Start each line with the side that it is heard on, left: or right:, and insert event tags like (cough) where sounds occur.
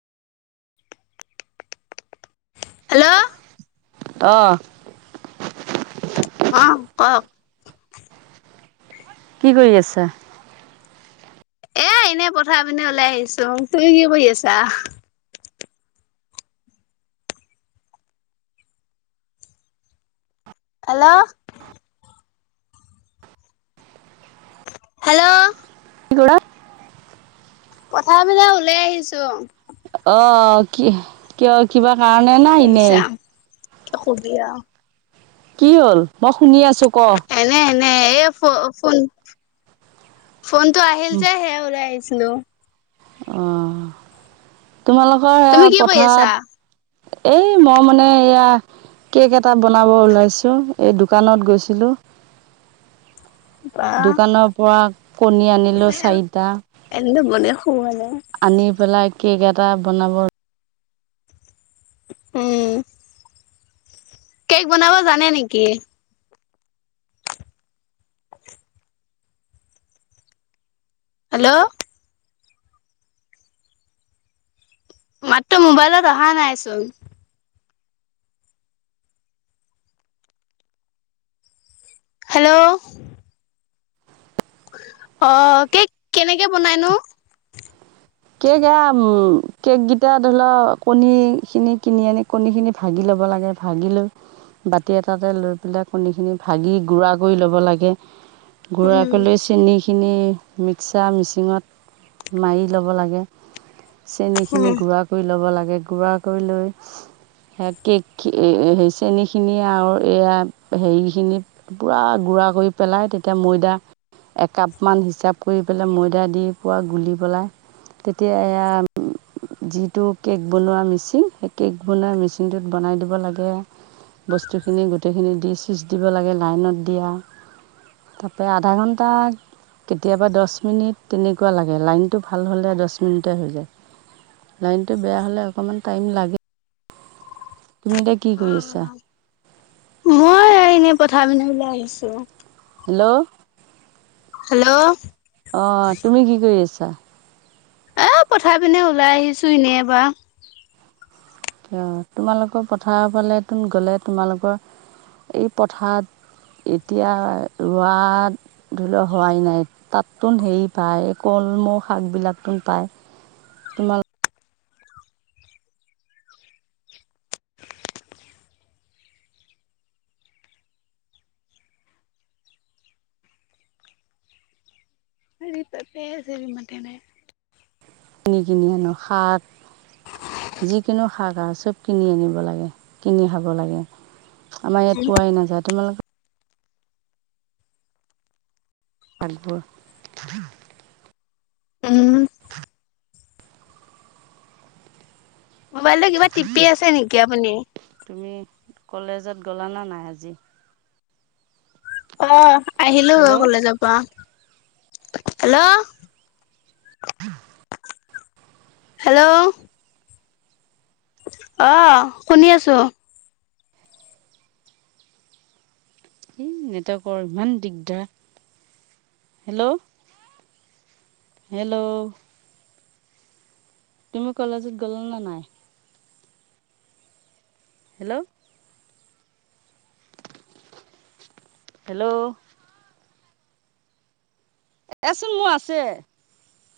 left: Hello
right: অ
left: অ কওক
right: কি কৰি আছা?
left: এ এনেই পথাৰ পিনে ওলাই আহিছো। তু কি কৰি আছা? হেল্ল' হেল্ল'
right: কি কলা?
left: পথাৰ পিনে ওলাই আহিছো অ
right: অঅঅ কি আহ্ কিয় কিবা কাৰণে না এনেই
left: খবিঅ (unintelligible)
right: কি হল মই শুনি আছো ক?
left: এনে এনে এই ফ ফোন ফোনতটো আহিল যে সে ওলাই আহিছো হেল্ল'
right: অ তোমালোকৰ
left: তুমি
right: সেয়া
left: কি কৰি আছা
right: পথাৰত এই মই মানে এয়া কেক এটা বনাব ওলাইছো এই দোকানত গৈছিলো।
left: (inaudible) বা
right: দোকানৰ পৰা কণী আনিলোঁ চাৰিটা
left: এনেতো বনে শুৱা নাই
right: আনি পেলাই কেক এটা বনাব
left: উম কেক বনাব জানে নেকি? হেল্ল' মাতটো মোবাইলত অহা নাইচোন হেল্ল' অহ কেক কেনেকে বনাইনো?
right: কেক এয়া উম কেক গিটা ধৰিলও কণী খিনি কিনি আনি কণী খিনি ভাগি ল'ব (unintelligible) লাগে ভাগি লৈ বাতি এটাতে লৈ পেলাই কণী খিনি ভাগি গুড়া কৰি ল'ব লাগে গুৰাাক
left: উম
right: লৈ চেনিখিনি, মিক্সাৰ মিচিঙত মাৰি ল'ব লাগে চেন খিনি
left: উম
right: গুড়া কৰি লব লাগে, গুড়া কৰি লৈ সে কেক সেই, চেনী খিনি আৰু, এয়া হেৰি খিনি পুৰা গু পুৰা কৰি পেলাই তেতিয়া ময়দা একাপ মান হিচাপ কৰি পেলাই ময়দা দি পোৱা গুলি পেলাই তেতিয়া এয়া যিটো কেক বনোৱা মেচিন, সেই কেক বনোৱা মেচিনটোত বনাই দিব লাগে বস্তুখিনি গোটেইখিনি দি ছিচ দিব লাগে, লাইনত দিয়া তাৰাপৰা আধা ঘণ্টা কেতিয়াবা দহ মিনিট তেনেকুৱা লাগে, লাইনতটো ভাল হলে দচ পছ মিনিটে হৈ যায়, লাইনটো বেয়া হ'লে অকণমান টাইম লাগে তুমি এতিয়া কি কৰি
left: অ
right: আছা?
left: কথা পিন্ধি ওলাই আহিছো।
right: হেল্ল'
left: হেল্ল'
right: অ' তুমি কি কৰি আছা?
left: এ পঠাই পিনে ওলাই আহিছো এনেই বা
right: অ', তোমালোকৰ পথাৰ ফালে তোন গলে তোমালোকৰ এই পথাৰত এতিয়া ৰোৱা ধৰি লও হোৱাই নাই, তাততোন হেৰি পায় ক মৌ শাকবিলাকত পায়, তোমালোক
left: আৰুৰি ত প চৰিম তেনে
right: কিনি কিনি আনো শাক যিকোনো শাক আৰু চব কিনি আনিব লাগে, কিনি খাব লাগে। আমাৰ ইয়াত পোৱাই নাযায়, তোমালোকে আগব
left: উম, মোবাইলৰ কিবা টিপি আছে নেকি আপুনি?
right: তুমি কলেজত গ'লাানে নাই আজি?
left: অ', আহিলো
right: হেল্ল'
left: কলেজৰ পৰা। হেল্ল' হেল্ল' অ', শুনি আছো।
right: এই নটকৰ ইমান দিগদাৰ। হেল্ল' হেল্ল' তুমি কলেজত গ'ল না নাই? হেল্ল' হেল্ল' এচোন মোৰ আছে